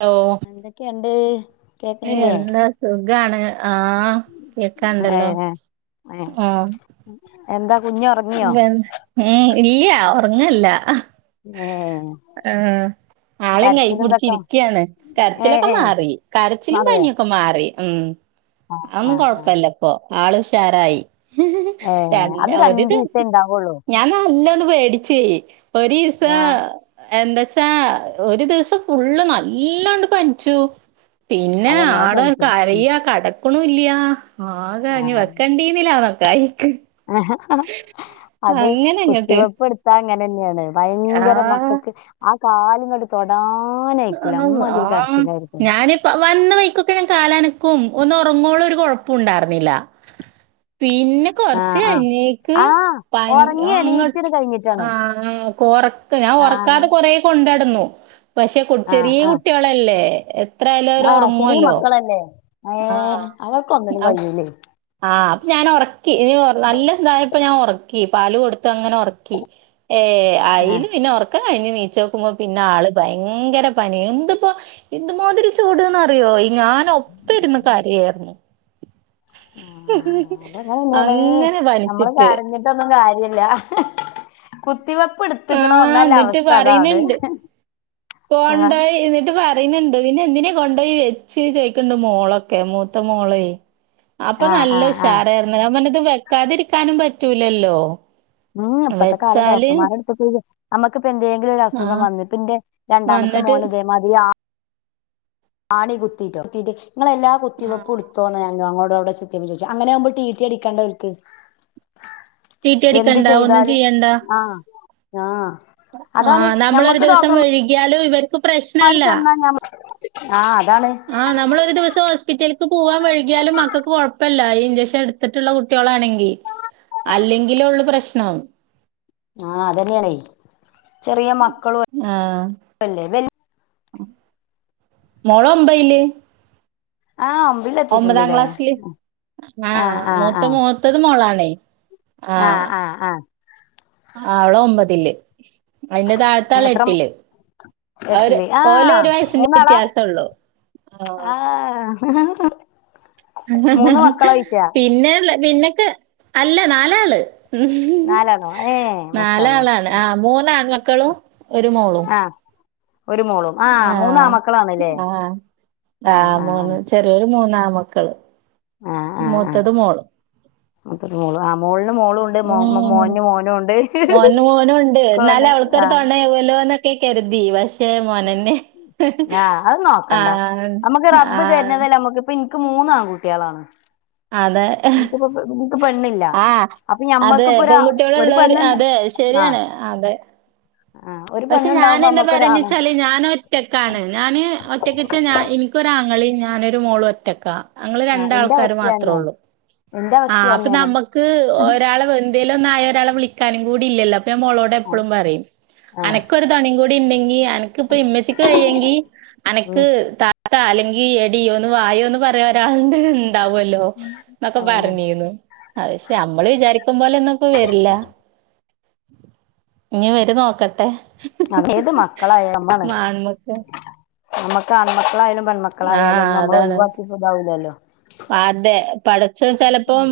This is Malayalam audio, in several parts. ഓ. എന്തൊക്കെയണ്ട്.? ഏ, എന്താ സുഖാണ്. ആ, കേക്കാണ്ടല്ലോ ഏഹ് ഏഹ് ആ. എന്താ കുഞ്ഞ് ഉറങ്ങിയോ? ഉം. ഇല്യ ഉറങ്ങല്ല. ഉം. ആളെയും കൈപ്പിടിച് ഇരിക്കയാണ്. ഏഹ് കരച്ചിലൊക്കെ ഏഹ് മാറി. കരച്ചിലും മാറിയോ പനിയൊക്കെ ഒക്കെ മാറി. ഉം. ആഹ് അതൊന്നും ആഹ് ആഹ് കൊഴപ്പല്ല ഇപ്പൊ. ആൾ ഉഷാറായി. ഏ, അത് രണ്ടീസം. ഞൻ നല്ല ഒന്ന് പേടിച്ചെ, ഒരു ദിവസം ആഹ് എന്താച്ചാ ഒരു ദിവസം ഫുള്ള് നല്ലോം പനിച്ചു. പിന്നെ അതന്നെ അത് ആള് പനിച്ചത് ഉം കരയ കടക്കണില്ല. ആകെ ഇനി ആഹ് വെക്കണ്ടീന്നില്ലാന്നൊക്കായി നിക്ക്. അത് അങ്ങനങ്ങട്ട് കുത്തിവെപ്പ് എടുത്താ അങ്ങനെന്നെയാണ്. ഭയങ്കര ആഹ് മക്കൾക്ക് ആ, കാല്ങ്ങട്ട് തൊടാനായിക്കൂല ആഹ് അമ്മാതിരി ആഹ് കരച്ചില്ലായിരുന്നു. ഞാന് വന്ന വൈക്കൊക്കെ ഞാൻ കാലനക്കും ഒന്ന് ഉറങ്ങോളംഒരു കൊഴപ്പ ഉണ്ടായിരുന്നില്ല. പിന്നെ കൊറച്ച് ആഹ് ആഹ് കഴിഞ്ഞേക്ക് ആഹ് പനി ഉറങ്ങി എണീറ്റത് അങ്ങട്ട് കഴിഞ്ഞിട്ടാണ് ആ, ഉറക്ക് ഞാൻ ആഹ് ഉറക്കാതെ കൊറെ കൊണ്ടാടുന്നു. പക്ഷെ ആഹ് ചെറിയ ആഹ് കുട്ടികളല്ലേ. എത്രയാലും അവര് ഒറങ്ങോല്ലോ. തന്നേ. ആ, അ ആ, അപ്പൊ ഞാനൊർക്കി. ഇ നല്ല ഇതായപ്പ ഞാനൊർക്കി. പാല് കൊടുത്ത് അങ്ങനെ ഉറക്കി. ഏ, ആഹ് അയിൽ പിന്നെ ഉറങ്ങി. ഉറക്കം കഴിഞ്ഞ് നീച്ചോനോക്കുമ്പോ പിന്നെ ആൾ ഭയങ്കര പനി എന്ത്പ്പോ എ ന്ത്മാതിരി ചൂട്ന്ന്റിയോ, ഞാനൊഒപ്പ ഇരുന്നു കരയ. അതങ്ങനെ തന്നെയാണ് അങ്ങനെ നമ്മള് പനിചിട്ട്. കരഞ്ഞിട്ടൊന്നും കാര്യല്ല. കുത്തിവെപ്പ് എടുത്തുകണോ, ആഹ് ഇന്ന ല്ല എന്നിട്ട് അവസ്ഥ അതാണ്. ആഹ് പോണ്ടോയി ന്നിട്ട് പറ പിന്നെ എന്തിനാ കൊണ്ടോയി വെച്ച് ചോയ്ക്ക്ണ്ട് മോളൊക്കെ, മൂത്ത മോളെയ് അപ്പൊ ആഹ് നല്ല ആഹ് ആഹ് ഉഷാറായിന്നു. അപ്പ ഇത് വെക്കാതിരിക്കാനും പറ്റൂലല്ലോ. ഉം. ഇപ്പഴത്തെ കാലം വെച്ചാല് ഡോക്ടർമാരെടുത്ത് പോയി നമ്മക്കിപ്പ എന്തെങ്കിലുരു അസുഖം ആഹ് വന്നു പിന്റെ, രണ്ടാമത്തെ വന്നിട്ട് മോനുതേമതിരി ആ ആണി കുത്തിയിട്ടോ നിങ്ങളെല്ലാ കുത്തിവെപ്പു തോന്ന ഞാനോ അവടെ അ. ങ്ങനെവുമ്പോ ടീറ്റി അടിക്കണ്ട ഓൽ ക്ക്. ട്ടീട്ടി എന്ത് അടിക്കണ്ട ഒന്നും ചെയ്താലും, ചെയ്യണ്ട ആ, ആ. നമ്മളൊരു ദിവസം വഴുകിയാലും ഇവർ പ്രശ്നല്ല ചെന്നാ ഞമ്മ ആഹ് ആ, അതാണ് നമ്മളരു ദിവസം ഹോസ് സ്പിറ്റേക്ക് പോവാൻ വഴുകിയാലും മക്കൾക്ക് കൊഴപ്പല്ല. ഈ ഇൻചെക്ഷൻ ഇടുത്തിട്ട്ള്ള കുട്ടികളാണെങ്കി അല്ലെങ്കിലൊള്ളു പ്രശ്നം. ആഹ അതന്നെയാണ് ആഹ അല്ലേ വല് മോളോമ്പയില് ആഹ് അമ്പിലെത്തി ഒമ്പതാം ക്ലാസ്സില് ആഹ ആഹ് ആഹ് മൂത്ത മൂത്തത് മോളാണേ ആഹ ആഹ് ആഹ ആഹ അവളൊമ്പതില് അയിന്റെ താഴത്താള് എത്ര എട്ടില് അവര് എട്ടില് ഓലൊരു വയസിന്റെ വ്യത്യാസള്ളു ആഹ പിന്നെള്ള പിന്നക്കെ അല്ല നാലാള് നാലാണോ ഏഹ് മാഷാ അള്ളാ നാലാളാണ് ആഹ മൂന്നാൺമക്കളും ഒരു മോളും ആഹ ഒരു മോളും ആഹ മൂന്നാമക്കളണ്ല്ലേ ആഹ മൂന്ന് ചെറിയൊരു മൂന്നാൺമക്കള് മൂത്തത് മോളും ആഹ മോളിന് മോളു ണ്ട് ഉം മോന് ന് മോനുണ്ട് ആഹ [unintelligible] ന്ന കരുതി പഷ ആഹ അത് ആ നോക്കണ്ട നമ്മക്ക് ആ റബ്ബ് തരുന്നതല്ല നമക്ക് ഇപ്പ ന്ക്ക് ക്ക് മൂന്നാൺ കുട്ടികളാണ് അതെ പെണ്ണില്ല ആഹ അപ്പൊ അതെ ഞമ്മക്കിപ്പോ ഒരു പെൺകുട്ടിള് ഒരു ള്ളോർ പെണ്ണുണ്ട് അതെ ശരിയാണ് അതെ ആഹ ഒരു ക്ഷെ പെണ്ണുണ്ടാവുമ്പോ ഞാനെന്താ നമ്മക്കൊരാണ് പറണീച്ചാല് ഞാനൊ റ്റക്കാണ് ഞാന് ഒറ്റക്കച്ച ഇൻക്കൊരങ്ങളീം ഞാനൊരു മോളും ഒറ്റക്ക നങ്ങള് ആ എന്റെ രണ്ടാൾക്കാര് അവസ്ഥ തന്നെ മാത്രള്ളൂ എന്റെ അവസ്ഥ ആഹ അപ്പൊ തന്നെയാണ് നമ്മക്ക് ഒരാള് എന്തേലും ഒന്നായ ഒരാള വിളിക്കാനും കൂടില്ലല്ലോ അപ്പൊഞ മോളോടെപ്പോഴും പറയും ആ അനക്കൊരു തൊണിം കൂടിണ്ടെങ്കി എനക്ക് പ്പ ഇമ്മച്ചക്ക് വയ്യെങ്കി അനക്ക് ഉം താത്ത അല്ലെങ്കി എടിന്ന് വായോന്ന് പറയാ ഒരാളു ഇണ്ടാവുല്ലോ ന്നൊക്കെ അതന്നെ പറഞ്ഞിന്നു ക്ഷെ നമ്മള് വിചാരിക്കുംപോലെന്നും വർല്ല ഇനി വര് നോക്കട്ടെ അതയേത് മക്കളായാലം അമ്മാണ് ആൺമക്കൾ നമ്മക്ക് ആൺമക്കളായാലും പെൺമ ആ മക്കളായാലുംഒന്ന നമ്മള് ഒഴിവാക്കിട്ട്താവില്ലല്ലോ അദെ പഠചോചിലപ്പം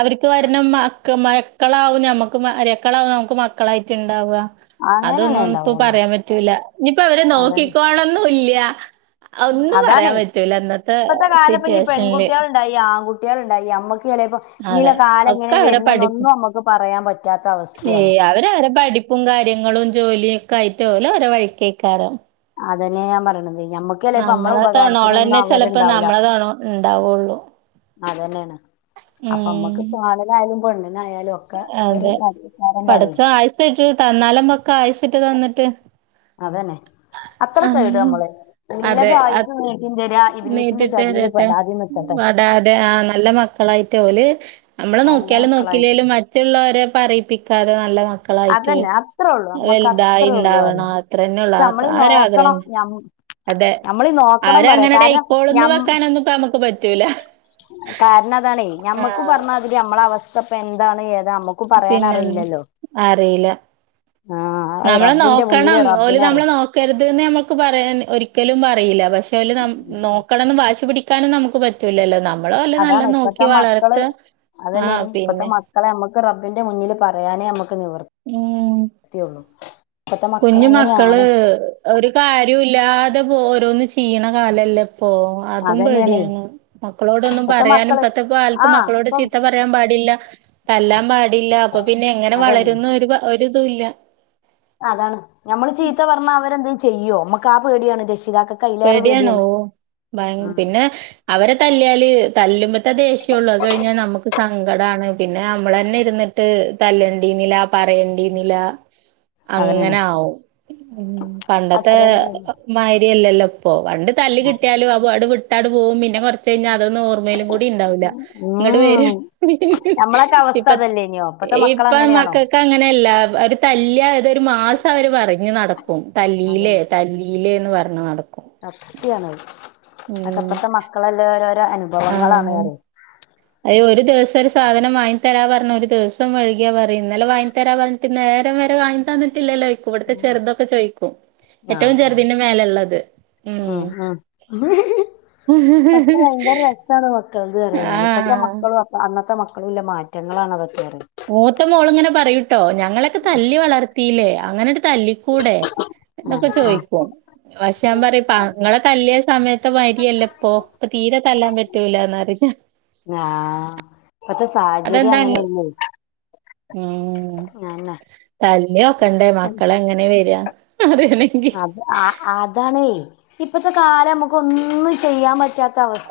അവര്ക്ക് വരണം മക്കമയ മക്കളാവും ഞമ്മക്ക് മര്ക്കളാവും നമക്ക് മക്കളായിട്ട്ണ്ടാവുവ അങ്ങനെന്നെ അതൊന്നും ഇപ്പം ഉണ്ടാവുള്ളൂ പറയാൻ പറ്റൂല ഇനിപ്പ അവരെ അതന്നെ നോക്കിക്കോണന്നും ഇല്യ അഒന്നും അതാണ് പറയാൻ പറ്റൂല ഇന്നത്തെ സിറ്റുവേശ് പെൺകുട്ടികൾ ഇണ്ടായി ആൺകുട്ടികൾ ഇണ്ടായി അമ്മക്ക് ചിലെപ്പം അതെ. ഇനിലെ കാല ഒക്കെ എങ്ങനെയ അവരെ പഠിപ്പ് വര്ന്നെന്നൊന്നും അമ്മക്ക് പറയാൻ പറ്റാത്ത അവസ്ഥയാണ് അഹ നിവരെ പഠിപ്പും കാര്യങ്ങളും ജോലിയും ഒക്കെ ആയിട്ട് ഓല അവര വര കേക്കാരം അതന്നെ ഞാൻ പറയണത് ഞമ്മക്ക് ക്കെല്ലേ ഇപ്പം മ്മള നമ്മളെ ഉപകാരത്തിനൊന്നും തൊണോളന്നെ ചെലപ്പോ അവരുണ്ടാവൂല നമ്മളെ തൊണ ഇണ്ടാവുള്ളൂ. അതന്നെയാണ് അപ്പമ്മക്ക് ഉം. ആണിനായാലും പെണ്ണിനായാലും ഒ ക്കെ ഒരു [unintelligible] കാരം പറയും [unintelligible] തന്നാല് മ്പക്ക ആയ്സ്ട്ട് തന്നിട്ട് അതന്നെ അത്ര തേട മ്മള് ഇള്ളത് ആയസ്സ് നീ നീട്ടി തരട്ടെ നിക്കട്ടെ വടാതെ ആഹ നല്ല മക്കളായിട്ട് ഓല് നല്ല നമ്മളനോക്കിയാലും മക്കളായിട്ട് നോക്കില്ലേലും മറ്റുള്ളവരെ പറയിപ്പിക്കാതെ നല്ല മ ക്കളായിട്ട് അതന്നെ അത്രേ ഉള്ളു നമ്മക്ക് വല്തായി അത്രേ ഉള്ളു ഇണ്ടാവണ അറിയാം അത്ര തന്നെള്ളു പക്ഷെ നമ്മളീ ആ ഒരാഗ്രഹ നോക്കണം ന്നെ ഞം- അതെ നമ്മളീ നോക്കണം പറയാ അവരങ്ങനെങ്ങണ്ട് കാരണം അയ്ക്കോള്ന്ന് ഞം വെക്കാനൊന്നുംനമുക്ക് പറ്റൂല കാരണം അതാണെ ആ ഞമ്മക്ക് പറഞ്ഞാതില് നമ്മളഅവസ്ഥ ഇപ്പ എന്താണ് ഏതാ മ്മക്ക് പിന്നെന്ത അറിയില്ല ആ അത് റബ്ബിന്റെ നമ്മളനോക്കണം മുന്നില് ഓല് റബ്ബിനെ നമ്മള അറിയാം നോ രുത് നമ്മക്ക് പറയാൻ ഒരിക്കലും പറയീല പക്ഷേ ഓല് നമ്മെ നോക്കണംന്ന് വാശി പിടി ക്കാനും നമുക്ക് പറ്റൂലല്ലോ നമ്മള അവരെ നല്ല അതാണ് ഇപ്പത്തെ നോക്കി വളർത്ത മക്കള് ആഹ അതന്നെയാണ് ഇപ്പത്തെ പിന്നെ മക്കളെ നമ്മക്ക് റബ്ബിന്റെ മുന്നില് പറയാനേ നമ്മക്ക് നിവർത്തിയുള്ളു കുഞ്ഞ്മക്കള് ഒരു കാര്യംല്ലാതെ പോ ഓരോന്ന് ചെയ്യണ കാലല്ലേ പ്പോ അതും അതന്നെയാണ് പേടിയാണ് മക്കളോടൊന്നും ഇപ്പത്തെ പറയാനും മക്കള് ഇപ്പത്തെ ആ കാലത്ത് മക്കളോട് ഇപ്പം ചീത്ത പ റയാൻ പാടില്ല തല്ലാൻ പാടില്ല അപ്പം പിന്നെ എങ്ങനെ അതന്നെ വളരുന്ന്‌ഒരിതു്ല്ല അതാണ് ഞമ്മള് ചീത്ത പറഞ്ഞാ അവരെന്തു ചെയ്യോ മ്മക്ക് ആ പേടിയാണ് രക്ഷിതാക്ക പേടിയാണ് ഓഹ പിന്നെ അവരെ തല്ലിയാല് തല്ലുമ്പ ത്തെ ദേഷ്യേ ഉള്ളൂ അത് കയിഞ്ഞാ നമക്ക് സങ്കടാണ് പിന്നെ നമ്മള്ന്നെ ഇരിന്നിട്ട തല്ലേണ്ടി ന്നീലാ പറയേണ്ടി ന്നീല അതന്നെയാണ് അങ്ങനെ ആവും പണ്ടത്തെ അത്ര തന്നെ മായിരിയല്ലല്ലോ ഇപ്പൊ പണ്ട് തല്ല് കിട്ടിയാലും അത് വിട്ടാട് പോവും പിന്നെ കൊറച്ച് കഴിഞ്ഞാ അതോ ഓർ ർമ്മയിലും കൂടി ഉണ്ടാവില്ല ഇങ്ങോട്ട് വരും ഉം നമ്മളൊക്കെ അവസ്ഥ അതല്ലേ ഇനിയോ ഇപ്പത്തെ മക്കൾ ഇപ്പം അങ്ങനെയാണോ മക്കക്ക് അങ്ങനയല്ല ഒര് തല്ലിയാ അത ഒരു മാസ് വര് പറഞ്ഞ നടക്കും തല്ലിലേ അതന്നെ തല്ലിലേന്ന് പറഞ്ഞ് നടക്കും സത്യാണ് അത് ഉം 'ഇപ്പത്ത മക്കളല്ലെ രോരോ അനുഭവങ്ങളാണ് ന്നറിയും അതിന് ഒരു ദിവസം ഒരു സാധനം വാ ങ്ങിതരാ പറഞ്ഞു ഒര്ദിവസം വഴുകിയാ പറയും ഇന്നലെ വാങ്ങി തരാ പറഞ്ഞ് ഈ നേരം വരെ വങ്ങി തന്നിട്ടില്ലല്ലോയിക്ക് ഇവിടത്തെ ഉം. ചെറതൊക്കെ ചോയിക്കും ആ ഏറ്റെവും ആ ചെറുതിന്റെ മേല ള്ളത് ഉം ഉം ഉഹ് ഹ് ഹ് താണ് മക്കൾത് ന്നറിയും ഞാന് ഇപ്പത്തെ മക്കളും അന്നത്തെ മക്കളും ഉള്ള മാറ്റങ്ങളാണ് ഇതൊക്കെ അറിയുന്നത് മൂത്ത മോള ഇങ്ങനെ പറയൂട്ടോ ഞങ്ങളൊക്കെ തല്ലി വളർത്തി ലെ അങ്ങനെ ണ്ട്തല്ലിക്കൂടെ എന്നക്കെ ആഹ് ആഹ് ചോയ്ക്കും പക്ഷേ ഞാൻ പറയും ഇങ്ങളെ തല്ലിയ സമയത്ത് മാരിയല്ല ഇപ്പൊ ഇപ്പ തീരെ തല്ലാൻ പറ്റൂ ലന്നറിയും ഹ് ആഹ ഇപ്പത്തെ സാഹചര്യം അങ്ങനെ ണ് ആന്നെ തല്ലിയോ ക്കണ്ടേ മക്കള എങ്ങനെ വരിയാ അതന്നെ അഹ അതാണെ ഇപ്പത്തെ കാലം നമുക്ക് ഒന്നും ചെയ്യാൻ പറ്റ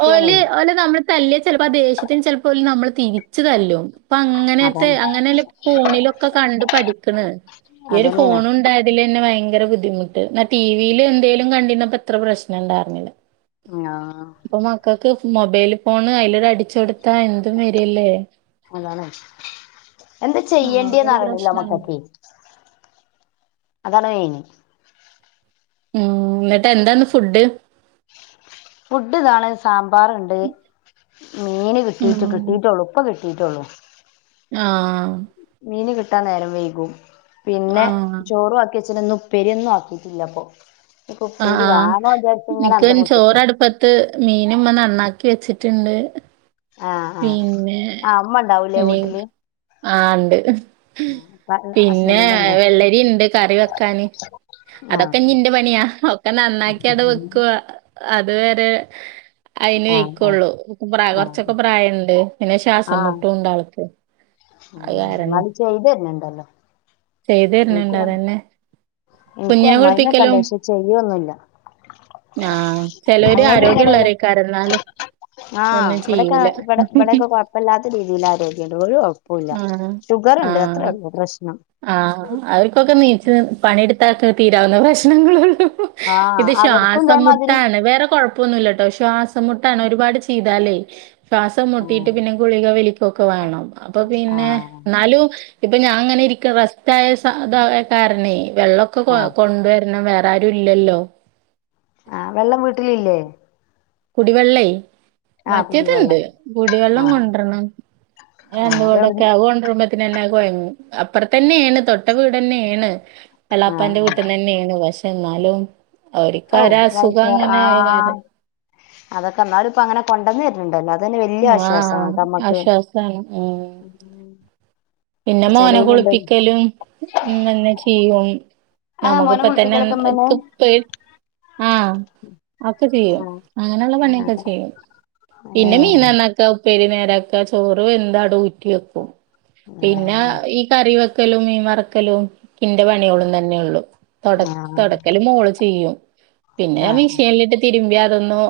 ഓല് ഓലെ നമ്മള് തല്ലിയ ചിലപ്പോ ആ ദേഷ്യത്തിന് ചിലപ്പോ നമ്മളെ തിരിച്ചു തല്ലും അപ്പ അങ്ങനത്തെ അതാണ് അങ്ങനെയല്ല ഫോണിലൊക്കെ കണ്ട് പഠിക്കണ് ഈ ഒരു അതന്നെയാണ് ഫോൺ ഉണ്ടായത് തന്നെ ഭയങ്കര ബുദ്ധിമുട്ട് എന്നാടിവിയില് എന്തേലും കണ്ടിന്നപ്പോ ഇത്ര പ്രശ്നം ഉണ്ടായിരുന്നില്ല ആഹ ഇപ്പൊ മക്കൾക്ക് മൊബൈല് ഫോണ് അതിലൊരു അടിച്ചടുത്താ എന്തും വരില്ലേ അതാണ് എന്ത്ാ ആഹ് ചെയ്യേണ്ടിന്ന് അതൊരു അറിയണില്ല പ്രശ്നാണ്. മക്കക്കക്ക് അതാണ് ഉം എന്നിട്ട് എന്താന്ന് ഫുഡ് ഫുഡ് ഇതാണ് സാമ്പാറണ്ട് മീൻ കിട്ടിട്ട് ഉം കിട്ടീട്ട് ളുപ്പ ഇപ്പകിട്ടി ട്ടൊള്ളു ആഹ മീൻ കിട്ടാൻ നേരം വൈകും പിന്നെ ആഹ് ചോറു ആക്കിച്ച്ണ്ന്ന് ഉപ്പേരിയൊന്നും ആക്കിട്ടില്ല അപ്പൊ ഇപ്പൊ ആഹ് ഉപ്പേരി വാണോചാരിച്ച്ങ്ങനെ അന്തംവിട്ട് നിക്ക ത്ത് മീന് ഇമ്മ നന്നാക്കി വെച്ചിട്ടുണ്ട് ആഹ് ആഹ് പിന്നെ ആഹ് ഉമ്മ ഉണ്ടാവൂലേ വീട്ടില് ആഹ് ഇണ്ട് പിന്നെ ഹസ്ബൻഡിന്റെ ഉമ്മേ വെള്ളരി ഉണ്ട് കറി വെക്കാാന് ആഹ് അതൊക്കെ ഞ്ഞി ഇന്റെ പണിയാ ഒക്കെ നന്നാക്കി അത് വെക്കും അത് വരെ അതിന് ആഹ് വൈക്കുള്ളൂ ആഹ് കുറച്ചൊക്കെ പ്രായണ്ട് പിന്നെ ശ്വാസം മുട്ടുംണ്ട് ആൾക്ക് അത് ഉം എന്നാലും ചെയ്തെര്ണ് ണ്ടല്ലോ ചെയ്തു തരണണ്ട് അതന്നെ ഇൻക്കും കുഞ്ഞിനെ അമ്മായിമ്മക്കെണ്ട് കുളിപ്പിക്കലും പക്ഷെ ചെയ്യൊന്നുല്ല ആഹ് ചിലര് അങ്ങനെ ഇങ്ങനെല്ല ആരോഗ്യംമള്ളവരേക്കാരം എന്നാലും ആഹ് ഒന്നും ഇവിടെക്കെ ചെയ്യൂല ഇവിടെ ഇവിടെക്കെ കൊഴപ്പല്ലാത്ത രീതിയിൽ ആരോഗ്യണ്ട് ഒരു കൊഴ പ്പുല്ല ആ ഷുഗറ്ണ്ട് ആ അത്രേ ഉള്ളൂ പ്രശ്നം ആഹ് അവർക്കൊക്കെ നീച്ച് പണിയെടുത്താക്കെ തീരാവുന്ന പ്രശ്നങ്ങളേ ഉള്ളൂ ആഹ് അവർക്കും ഇതേ മാതിരി വേറെ കുഴപ്പൊന്നുമല്ലട്ടോ ശ്വാസം മുട്ടാണ് ഒരുപാട് ചെയ്താലേ ശ്വാസം ആഹ് മുട്ടിയിട്ട് പിന്നെ ഗുളിക വലിക്കൊക്കെ വേണം അപ്പൊ പിന്നെ ആഹ് എന്നാലും ഇപ്പൊ ഞാൻ അങ്ങനെ ഇരിക്കും റസ്റ്റ് ആയത് കാരണേ വെള്ളമൊക്കെ കൊ ആഹ് കൊണ്ടുവരണം വേറെ ആരും ഇല്ലല്ലോ ആഹ് വെള്ളം വീട്ടിലില്ലേ കുടിവെള്ളെയ് ആഹ് മറ്റേതുണ്ട് കുടിവെള്ളം കുടിവെള്ളം ആഹ് കൊണ്ടരണം രണ്ട് ആഹ് കൊടൊടക്കെ എവിടുന്ന് ആ കൊണ്ടരുമ്പം ന്നെ അത് കൊഴങ്ങും അപ്പറത്തന്നെയണ് തൊട്ട വീട് തന്നെയണ് എള്ളാപ്പാന്റെ ആഹ് വീട്ട്ന്ന് തന്നെയാണ് പക്ഷെ എന്നാലും അവർക്ക് ഔ പൈസ അസുഖം അങ്ങനെ ആയത് കാരണം ആഹ് അതൊക്കെ എന്നാലും ഇപ്പോ അങ്ങനെ കൊണ്ടന്ന് തര്ന്ണ്ടല്ലോ അതന്നെ വല്യ ആഹ് ആശ്വാസമാണ് നമ്മക്ക് ആശ്വാസാണ് ഉം പിന്നെ പക്ഷെ മോനെ ചെലോലുണ്ട് കുളിപ്പിക്കലും ഉമ്മന്നെ ചെയ്യും ആഹ് മോനെ നമുക്കിപ്പതന്നെ കുളിപ്പിക്കലൊക്കെ ഉമ്മന്നെ [unintelligible] പോയി ആഹ് ഒക്കെ ചെയ്യും ആഹ് അങ്ങനെയുള്ള പണിയൊക്കെ ആഹ് ചെയ്യും പിന്നെ മീൻ ഏഹ് നന്നാക്ക ഉപ്പേരി നേരാക്ക ചോറ് വെന്ത് അട് ഊറ്റി വെക്കും പിന്നെ ആഹ് ഈ കറി വെക്കലും മീൻ വറക്കലും ഇന്റെ പണികളും തന്നെയുള്ളു തൊട ആഹ് തൊടക്കല് മോള് ചെയ്യും പിന്നെ ആ ആഹ് മിഷനിലിട്ട് തിരുമ്പി അതൊന്നും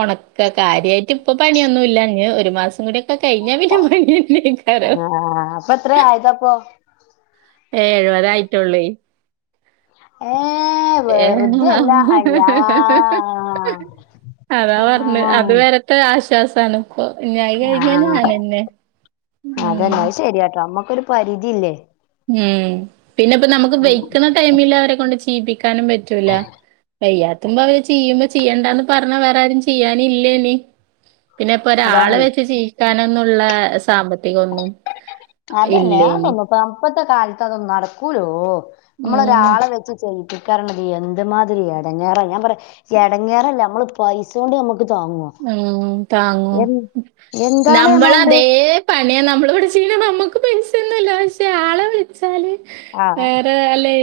ഉണക്ക കാര്യമായിട്ട് ഇപ്പൊ പണിയൊന്നും ഇല്ല ഞ് ഒരു മാസം കൂടി ക്കെ കഴിഞ്ഞാ പിന്നെ പണിയെന്നെയ്ക്കാരം ഇപ്പത്രേ ആയതപ്പം ഏഹ് എഴുപത് ആയിട്ടുള്ളേ ഏഹ് ഏഹ് വെറുതെയല്ല അയ്യാ [inaudible] അതാ പറഞ്ഞത് അത് ആഹ് വരത്തെ ആശ്വാസമാണ് അപ്പ ഞ്ഞത് കഴിഞ്ഞ ഞാനെന്നെ അതന്നെ ഉം അത് ശരിയാട്ടോ നമുക്കൊരു പരിധില്ലേ? ഉം പിന്നെ ഇപ്പം നമുക്ക് വെയ്ക്ക്ണ ടൈമില് അവരെ കൊണ്ട് ചെയീപ്പി ക്കാനും പറ്റൂല വയ്യാ ത്തുമ്പോ അവര് ചെയ്യുമ്പോ ചെയ്യേണ്ടന്ന് പറഞ്ഞാ വേറെ ആരും ചെയ്യാനുല്ലേനി. പിന്നെ ഇപ്പൊ അതാണ് ഒരാളെ വെച്ച് ജീവിക്കാനന്നുള്ള സാമ്പത്തികൊന്നും അതെന്നെ ഇല്ലേനി. അതൊന്നും ഇപ്പ ഇപ്പത്തെ കാലത്ത് അതൊന്നും നടക്കൂലോ നമ്മള് ഉം ഒരാളെ വെച്ച് ചെയ്യിപ്പിക്കാറിണത് എന്ത്മാതിരി എടെങ്ങേറാ ഞാൻ പറയാ എടെങ്ങേറല്ല നമ്മള് പൈസൗണ്ട് നമ്മക്ക് താങ്ങോ? ഉം താങ്ങോ എൻ എന്താണ് നമ്മള എമൗണ്ട് അതേ പണിയ നമ്മള് ഇവിടെച്ചെയ്ണെ നമ്മുക്ക് പെസൊന്നുല്ല പക്ഷെ ആളെ വിളിച്ചാല് ആ വേറെ അല്ലേ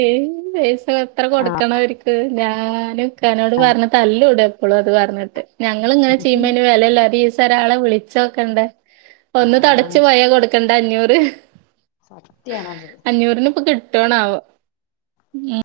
പൈസ എത്ര ആ കൊടുക്കണ അവര് ക്ക്‌ ഞാന് ഇക്കാനോട് പറഞ്ഞ് തല്ലൂടും എപ്പളും അത് പറഞ്ഞിട്ട് ഞ ങ്ങള് ഇങ്ങനെ ചെയ്യുമ്പോംഅയിന് വെലല്ല ഒരീസൊരാളെ വിളിച്ചോക്കണ്ടെ ആ ഒന്ന് തൊടച്ച് പോയ കൊട് ക്കെണ്ട അഞ്ഞൂറ്. സത്യാണത്. അഞ്ഞൂറിന് ഇപ്പ കിട്ടണാവൊ? ഉം